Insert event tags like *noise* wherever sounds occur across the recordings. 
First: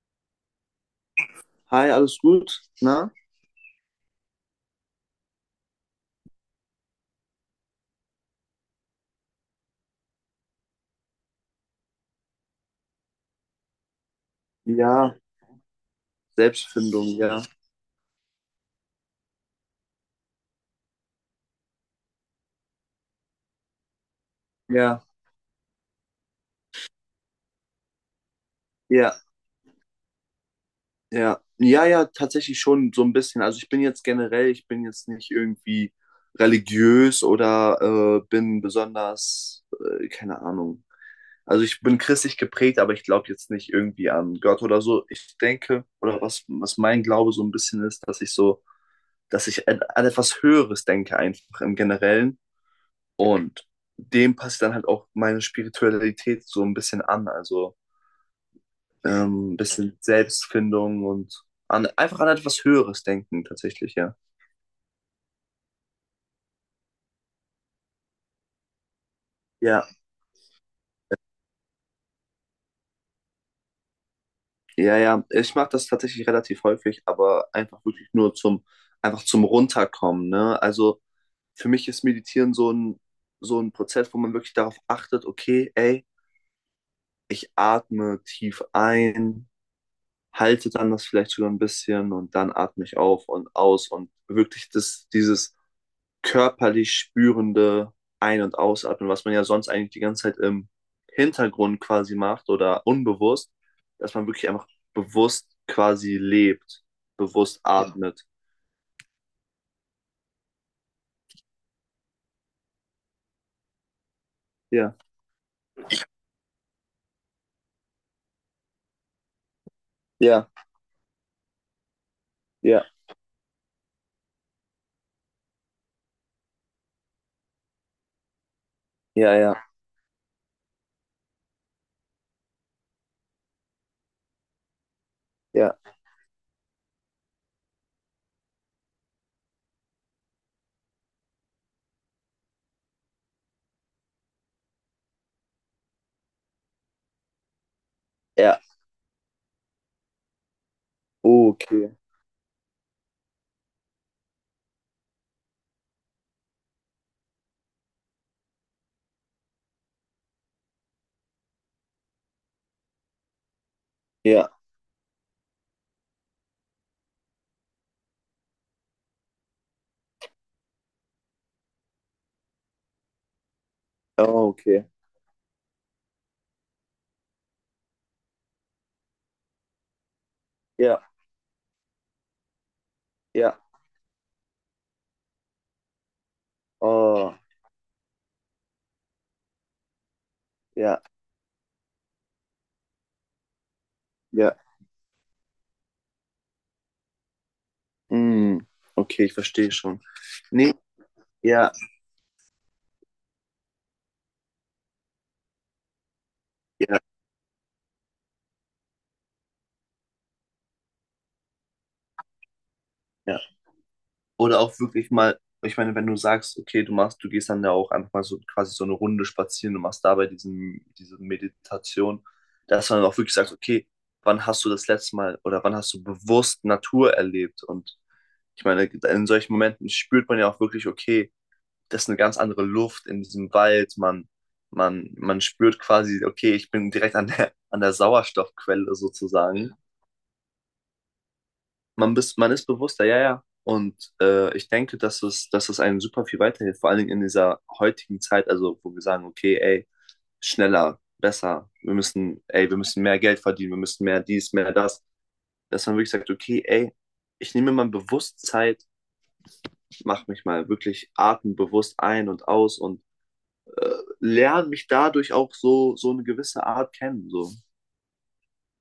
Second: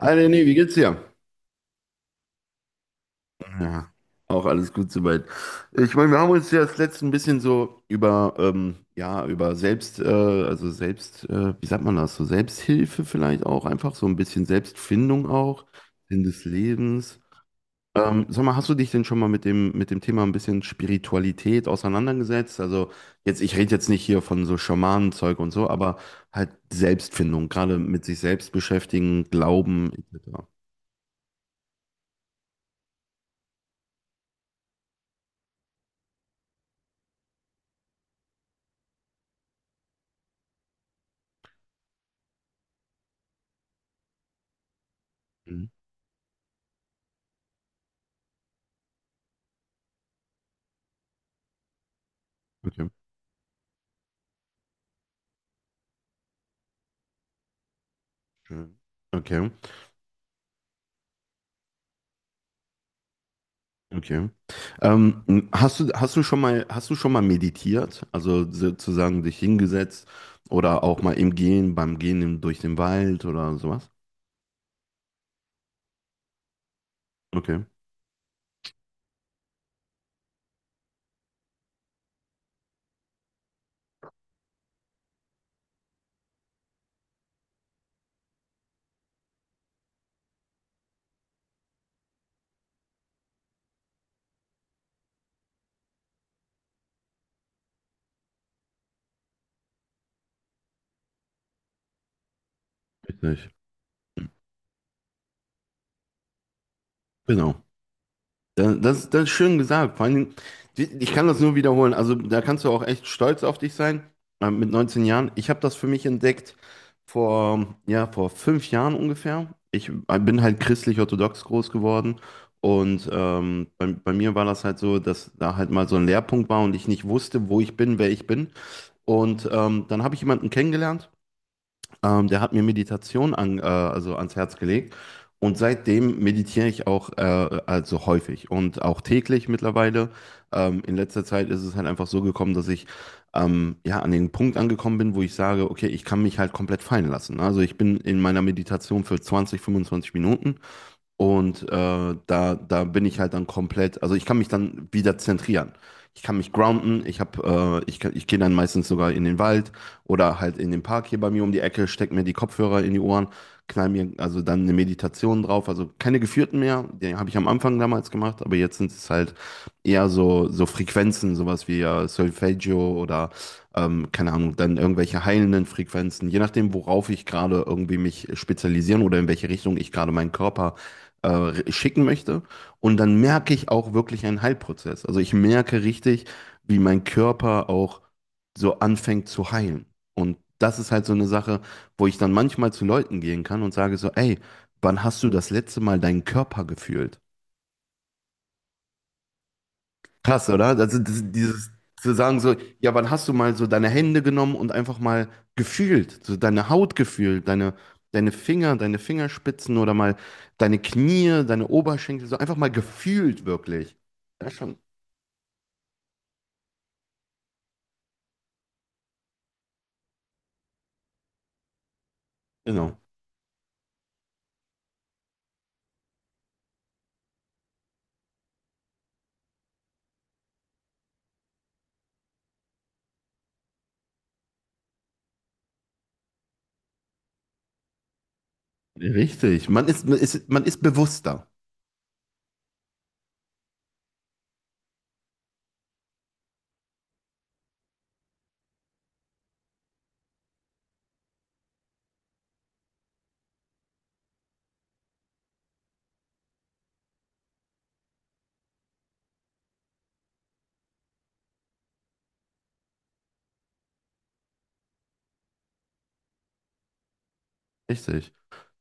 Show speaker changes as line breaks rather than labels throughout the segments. Hi Lenny, wie geht's dir?
Hi, alles gut? Na?
Ja, auch alles gut soweit. Ich meine, wir haben uns ja das letzte ein bisschen so über, ja, über Selbst, also Selbst, wie sagt man das, so Selbsthilfe vielleicht auch, einfach so ein bisschen
Ja,
Selbstfindung auch, Sinn des
Selbstfindung,
Lebens.
ja.
Sag mal, hast du dich denn schon mal mit dem Thema ein bisschen Spiritualität auseinandergesetzt? Also jetzt, ich rede jetzt nicht hier von so
Ja,
Schamanenzeug und so, aber halt Selbstfindung, gerade mit sich selbst
ja,
beschäftigen, Glauben etc.
ja. Ja, ja, tatsächlich schon so ein bisschen. Also ich bin jetzt generell, ich bin jetzt nicht irgendwie religiös oder bin besonders, keine Ahnung. Also ich bin christlich geprägt, aber ich glaube jetzt nicht irgendwie an Gott oder so. Ich
Mhm.
denke, oder was, was mein Glaube so ein bisschen ist, dass ich so, dass ich an etwas Höheres denke einfach im Generellen. Und dem passt dann halt auch meine Spiritualität so ein bisschen an. Also
Mhm. Okay,
ein bisschen Selbstfindung und an, einfach an etwas Höheres denken tatsächlich, ja.
okay. Hast hast du schon mal meditiert? Also sozusagen dich
Ja,
hingesetzt oder auch mal im Gehen, beim Gehen durch den Wald oder sowas?
ja, ja. Ich mache das tatsächlich relativ häufig, aber
Okay,
einfach wirklich nur zum, einfach zum Runterkommen, ne? Also für mich ist Meditieren so ein Prozess, wo man wirklich darauf achtet, okay, ey, ich atme tief ein, halte dann das vielleicht sogar ein bisschen und dann atme ich auf und aus und wirklich das, dieses körperlich spürende Ein- und Ausatmen, was man ja sonst eigentlich die ganze Zeit im Hintergrund quasi macht oder
richtig.
unbewusst, dass man wirklich einfach bewusst quasi lebt, bewusst
Genau.
atmet.
Das ist schön gesagt. Vor allen Dingen, ich kann das nur wiederholen. Also da kannst du auch echt stolz auf dich sein, mit
Ja,
19 Jahren. Ich habe das für mich entdeckt vor 5 Jahren ungefähr. Ich bin
ja,
halt christlich-orthodox groß geworden.
ja,
Und bei mir war das halt so, dass da halt mal so ein Leerpunkt war und ich nicht wusste, wo ich bin, wer ich bin.
ja,
Und
ja,
dann habe ich jemanden kennengelernt. Der hat mir Meditation also ans Herz gelegt und
ja,
seitdem meditiere ich auch also häufig und auch täglich mittlerweile. In letzter Zeit ist es halt einfach so gekommen, dass ich ja an den Punkt angekommen bin, wo ich sage, okay, ich kann mich halt komplett fallen lassen. Also ich bin in meiner
ja,
Meditation für 20, 25 Minuten und
okay,
da bin ich halt dann komplett, also ich kann mich dann wieder zentrieren. Ich kann mich grounden, ich hab, ich, kann- ich gehe dann meistens sogar in den Wald oder halt in den Park hier bei mir um die Ecke, steck mir die Kopfhörer in die Ohren, knall mir also
ja,
dann eine Meditation drauf, also keine geführten mehr, die habe ich am Anfang damals gemacht, aber jetzt sind es halt eher so, so Frequenzen, sowas wie Solfeggio oder keine Ahnung, dann
okay,
irgendwelche heilenden Frequenzen, je nachdem, worauf ich gerade irgendwie mich spezialisieren oder in welche Richtung ich gerade meinen Körper
ja,
schicken möchte. Und dann merke
ja,
ich auch wirklich einen Heilprozess. Also ich merke richtig, wie mein
oh,
Körper auch so anfängt zu heilen. Und das ist
ja,
halt so eine Sache, wo ich dann manchmal zu Leuten gehen kann und sage so, ey,
ja,
wann hast du das letzte Mal deinen Körper gefühlt?
mm, okay, ich verstehe schon.
Krass, oder?
Nee,
Also das, dieses
ja,
zu sagen so, ja, wann hast du mal so deine Hände genommen und einfach mal gefühlt, so deine Haut
ja,
gefühlt, deine Finger, deine Fingerspitzen oder mal deine Knie, deine Oberschenkel, so einfach mal
ja.
gefühlt wirklich. Ja,
Oder
schon,
auch wirklich mal, ich meine, wenn du sagst, okay, du machst, du gehst dann ja auch einfach mal so quasi so eine Runde spazieren, du machst dabei diesen, diese Meditation, dass
genau.
man auch wirklich sagt, okay, wann hast du das letzte Mal oder wann hast du bewusst Natur erlebt? Und ich meine, in solchen Momenten spürt man ja auch wirklich, okay, das ist eine ganz andere Luft in diesem Wald, man, man spürt quasi, okay, ich bin direkt an der Sauerstoffquelle
Richtig.
sozusagen.
Man ist bewusster.
Man, bist, man ist bewusster, ja, ja. Und ich denke, dass es einem super viel weiterhilft, vor allen Dingen in dieser heutigen Zeit, also wo wir sagen, okay, ey, schneller, besser, wir müssen, ey, wir müssen mehr Geld verdienen, wir müssen mehr dies, mehr das, dass man wirklich sagt, okay, ey, ich nehme mal bewusst Zeit, mache mich mal wirklich atembewusst ein und aus und äh, lerne mich dadurch auch so, so eine gewisse Art kennen. So.
Richtig.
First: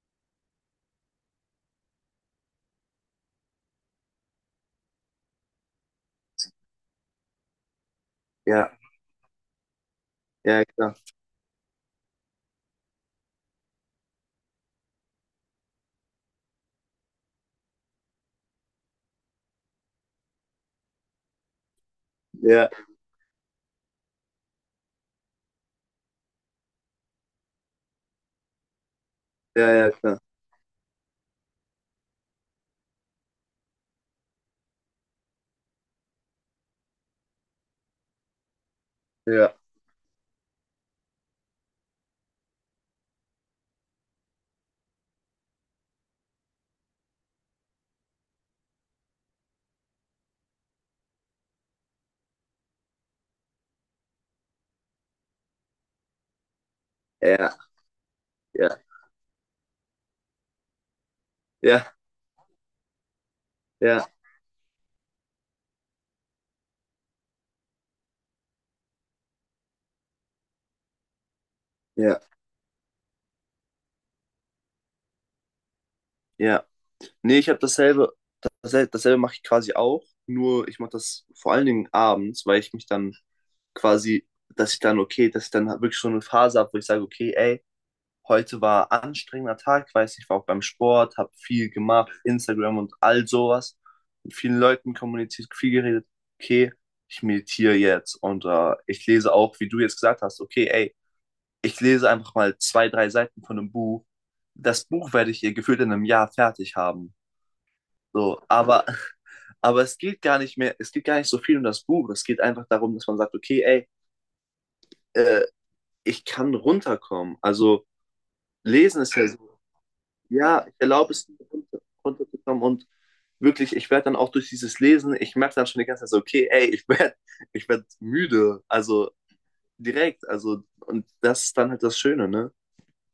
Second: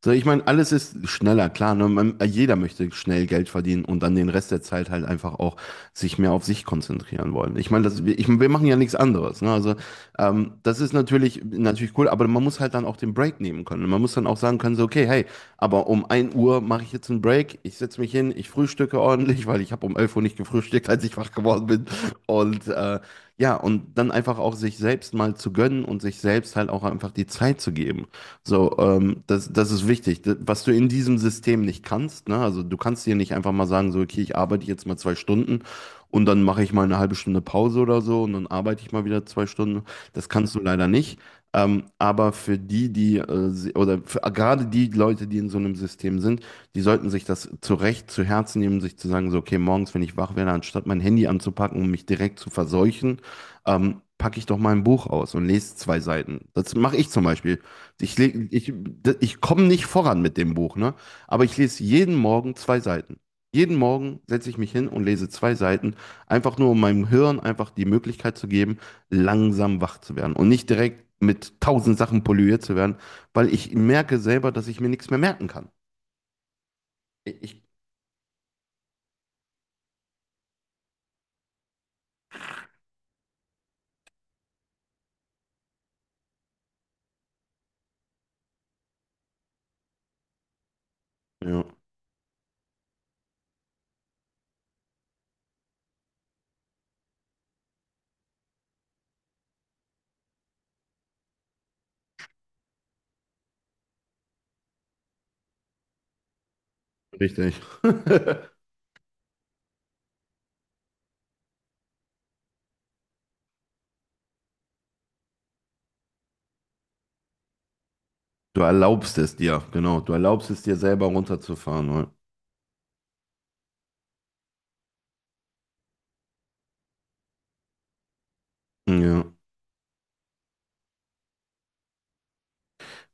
So, ich meine, alles ist schneller, klar. Ne? Jeder möchte schnell Geld verdienen und dann den Rest der Zeit halt einfach auch sich mehr auf sich konzentrieren wollen. Ich meine, wir machen ja
Ja,
nichts anderes. Ne? Also,
ja,
das ist
klar.
natürlich, natürlich cool, aber man muss halt dann auch den Break nehmen können. Man muss dann auch sagen können, so, okay, hey, aber um 1 Uhr mache ich jetzt einen Break, ich setze mich hin, ich frühstücke ordentlich, *laughs* weil ich habe um 11 Uhr nicht gefrühstückt, als ich wach geworden bin. Und
Ja,
ja, und dann einfach auch sich selbst mal zu gönnen und sich selbst halt auch einfach die Zeit zu geben. So, das
ja,
ist
ja, klar.
wichtig. Was du in diesem System nicht kannst, ne? Also du kannst dir nicht einfach mal sagen, so, okay, ich arbeite jetzt mal 2 Stunden und dann mache ich mal eine halbe Stunde Pause oder so und dann arbeite ich mal wieder zwei
Ja,
Stunden. Das kannst du leider nicht. Aber für die, die, se- oder für, gerade die Leute, die in so einem System sind, die sollten sich das zu Recht zu Herzen nehmen, sich zu sagen, so, okay, morgens, wenn ich wach werde, anstatt mein Handy anzupacken und mich direkt zu verseuchen, packe ich doch mal ein Buch aus und lese zwei Seiten. Das mache ich zum
ja,
Beispiel. Ich, leg-
ja,
ich, Ich komme nicht voran mit dem Buch, ne? Aber ich lese
ja,
jeden Morgen zwei Seiten. Jeden
ja,
Morgen setze ich mich hin und lese zwei Seiten, einfach nur um meinem Hirn einfach die Möglichkeit zu geben, langsam wach zu werden und nicht direkt mit tausend
ja.
Sachen polluiert zu werden, weil ich merke selber, dass ich mir nichts mehr merken kann.
Ja.
Ich,
Nee, ich habe
ich,
dasselbe, dasselbe, dasselbe mache ich quasi auch, nur ich mache das vor allen Dingen abends, weil ich mich dann quasi, dass ich dann, okay, dass ich dann halt wirklich schon eine Phase habe, wo ich sage, okay, ey, heute war ein anstrengender Tag, weiß ich war auch beim Sport, habe
ja,
viel gemacht, Instagram und all sowas, mit vielen Leuten kommuniziert, viel geredet, okay, ich meditiere jetzt und ich lese auch, wie du jetzt gesagt hast, okay, ey, ich lese einfach mal zwei, drei Seiten von einem Buch. Das Buch werde ich ihr gefühlt in einem Jahr fertig haben.
richtig.
So,
*laughs*
aber, *laughs* aber es geht gar nicht mehr, es geht gar nicht so viel um das Buch. Es geht einfach darum, dass man sagt, okay, ey, äh, ich kann runterkommen. Also
Du
lesen ist
erlaubst
ja
es
so,
dir, genau. Du erlaubst es
ja, ich
dir selber
erlaube es, mir,
runterzufahren. Ne?
runterzukommen und wirklich, ich werde dann auch durch dieses Lesen, ich merke dann schon die ganze Zeit so, okay, ey, ich werd müde. Also
Ja.
direkt, also, und das ist dann halt das Schöne, ne?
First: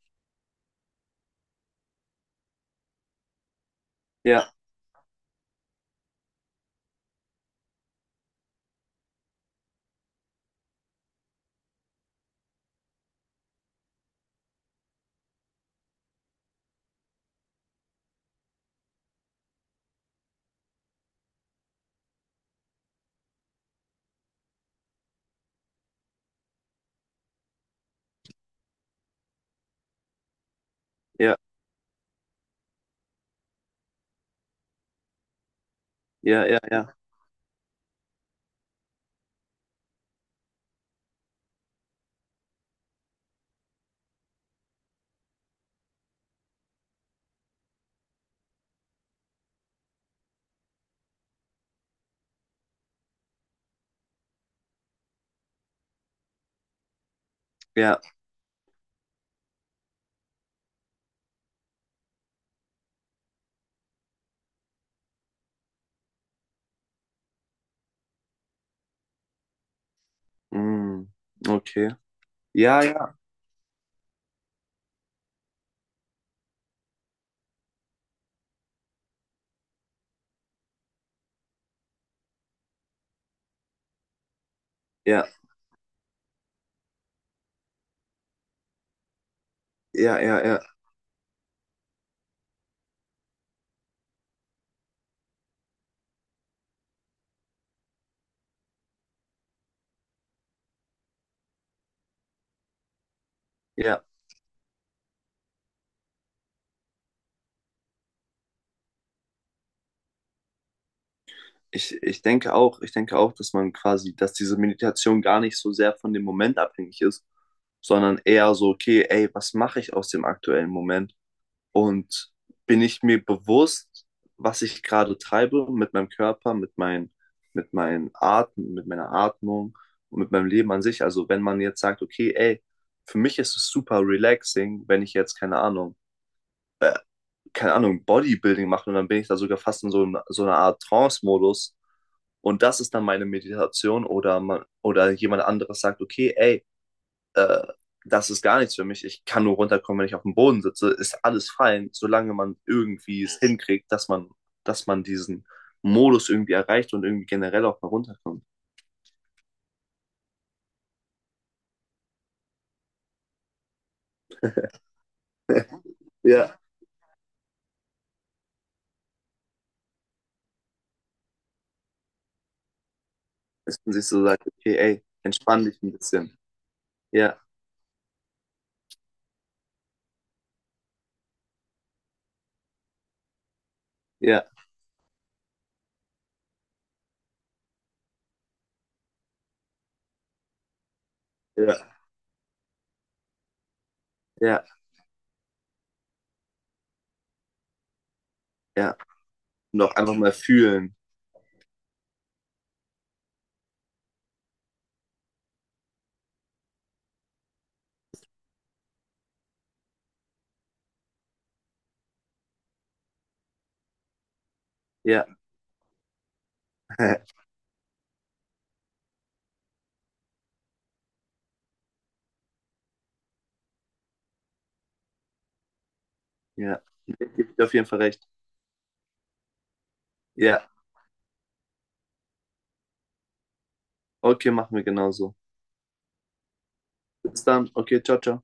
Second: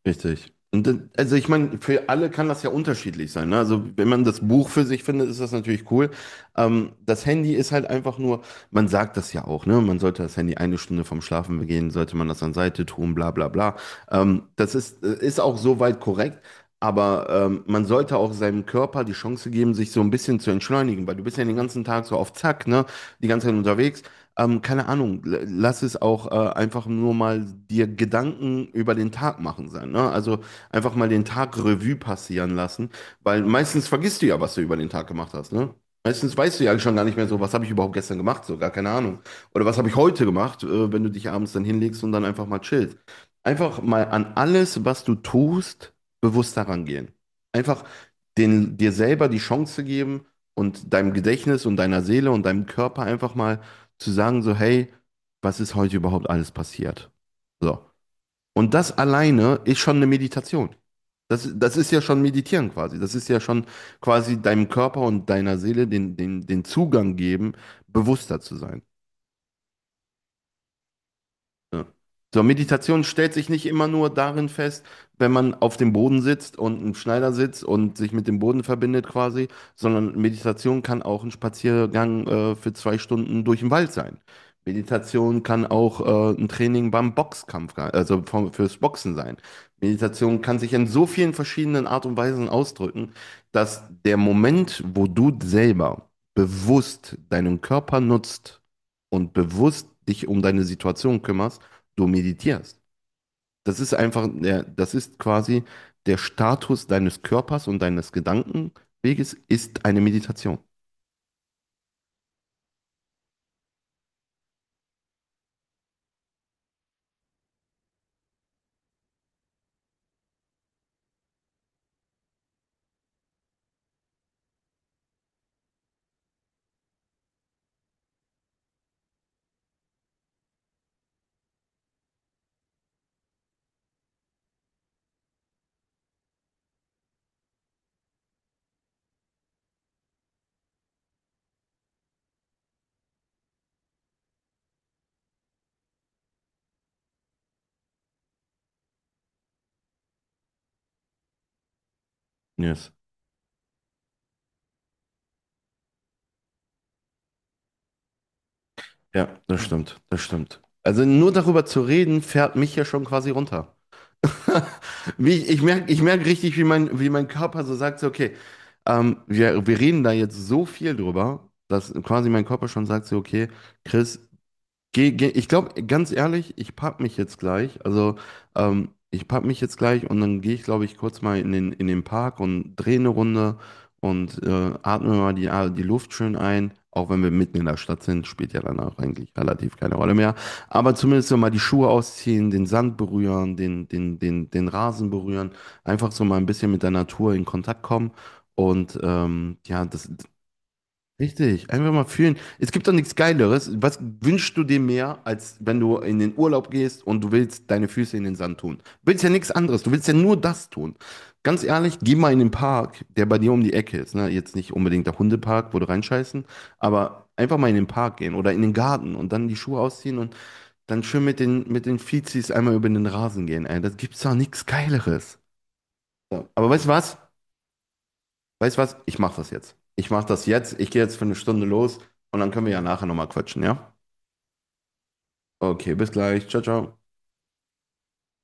Richtig. Und dann, also ich meine, für alle kann das ja unterschiedlich sein. Ne? Also wenn man das
Ja,
Buch für sich findet, ist das natürlich cool. Das Handy ist halt einfach nur, man sagt das ja auch, ne? Man sollte das Handy eine Stunde vorm Schlafen gehen, sollte man das an Seite tun, bla bla bla. Das ist auch soweit korrekt. Aber man sollte auch seinem Körper die Chance geben, sich so ein bisschen zu entschleunigen, weil du bist ja den ganzen Tag so auf Zack, ne? Die ganze Zeit unterwegs. Keine Ahnung, lass es auch einfach nur mal dir Gedanken über den Tag machen sein, ne? Also einfach mal den
ja,
Tag Revue passieren lassen, weil meistens vergisst du ja, was du über den Tag gemacht hast, ne? Meistens
ja, ja,
weißt du ja
ja,
schon gar nicht mehr so, was habe ich überhaupt gestern gemacht, so gar keine Ahnung. Oder was habe ich heute gemacht, wenn du dich abends dann hinlegst und dann einfach mal chillst. Einfach mal an alles, was du tust, bewusst daran gehen. Einfach dir selber die Chance geben und deinem Gedächtnis und deiner Seele und deinem Körper einfach mal zu sagen, so, hey, was ist heute überhaupt alles passiert? So.
ja.
Und das alleine ist schon eine Meditation. Das ist ja schon Meditieren quasi. Das ist ja schon quasi deinem Körper und deiner Seele den Zugang geben, bewusster zu sein.
Mm,
Ja.
okay.
So,
Ja,
Meditation
ja,
stellt sich nicht immer nur darin fest, wenn man auf dem Boden sitzt und im Schneidersitz und sich mit dem Boden verbindet quasi, sondern Meditation kann auch ein Spaziergang für 2 Stunden durch den Wald sein.
ja,
Meditation kann auch ein Training beim Boxkampf, fürs Boxen sein.
ja, ja,
Meditation
ja,
kann sich in so vielen verschiedenen Art und Weisen ausdrücken, dass der Moment, wo du selber bewusst deinen Körper nutzt und bewusst dich um deine Situation kümmerst, du meditierst. Das ist
ja.
einfach, das ist quasi der Status deines Körpers und deines Gedankenweges ist eine Meditation.
Ich denke auch, ich denke auch, dass man quasi, dass diese Meditation gar nicht so sehr von dem Moment abhängig ist, sondern eher so, okay, ey, was mache ich aus dem aktuellen Moment? Und bin ich mir bewusst, was ich gerade treibe mit meinem Körper, mit meinen Atmen, mit meiner Atmung und mit meinem Leben an sich? Also wenn man jetzt sagt, okay, ey, für mich ist es super relaxing, wenn ich jetzt, keine Ahnung, keine Ahnung, Bodybuilding mache und dann bin ich da sogar fast in so einer Art Trance-Modus und das ist dann meine Meditation oder man, oder jemand anderes sagt, okay, ey, äh, das ist gar nichts für mich. Ich kann nur runterkommen, wenn ich auf dem Boden sitze. Ist alles fein, solange man
Yes.
irgendwie es hinkriegt, dass man diesen Modus irgendwie erreicht und irgendwie generell auch mal runterkommt.
Ja, das stimmt, das stimmt. Also nur darüber zu reden, fährt mich ja schon quasi runter. *laughs* Wie ich, ich merke, Ich merk richtig,
Ja.
wie mein Körper so sagt, so, okay, wir reden da jetzt so viel drüber, dass quasi mein Körper schon sagt, so, okay,
Dass man sich
Chris,
so sagt, okay, ey,
geh, geh, ich
entspann dich
glaube,
ein
ganz
bisschen.
ehrlich, ich pack mich jetzt
Ja,
gleich. Also, ich pack mich jetzt gleich und dann gehe ich, glaube ich, kurz mal in den Park und drehe eine Runde und
ja,
atme mal die Luft schön ein. Auch wenn wir mitten in der Stadt sind, spielt ja dann auch eigentlich relativ keine Rolle mehr. Aber zumindest so mal die Schuhe
ja,
ausziehen, den Sand berühren, den, den, den,
ja,
den Rasen berühren. Einfach so mal ein bisschen mit der Natur in Kontakt kommen.
ja.
Und
Und
ja,
auch einfach mal fühlen.
richtig, einfach mal fühlen. Es gibt doch nichts Geileres. Was wünschst du dir mehr, als wenn du in den Urlaub gehst und du willst deine Füße in den Sand tun? Du willst ja nichts anderes, du willst ja nur das tun. Ganz ehrlich, geh mal in den Park, der bei dir um die Ecke ist. Ne? Jetzt nicht unbedingt der
Ja,
Hundepark, wo du reinscheißen, aber
*laughs*
einfach mal in den Park gehen oder in den Garten und dann die Schuhe ausziehen und dann schön mit den Fizis einmal über den Rasen gehen. Ey, das gibt's doch nichts Geileres. Ja. Aber
ja.
weißt du was?
Ich gebe dir auf jeden Fall recht.
Weißt du was? Ich mache das jetzt. Ich mache das
Ja,
jetzt. Ich gehe jetzt für eine Stunde los und dann können wir ja nachher nochmal quatschen, ja?
okay, machen wir genauso.
Okay, bis gleich. Ciao, ciao.
Bis dann. Okay, ciao, ciao.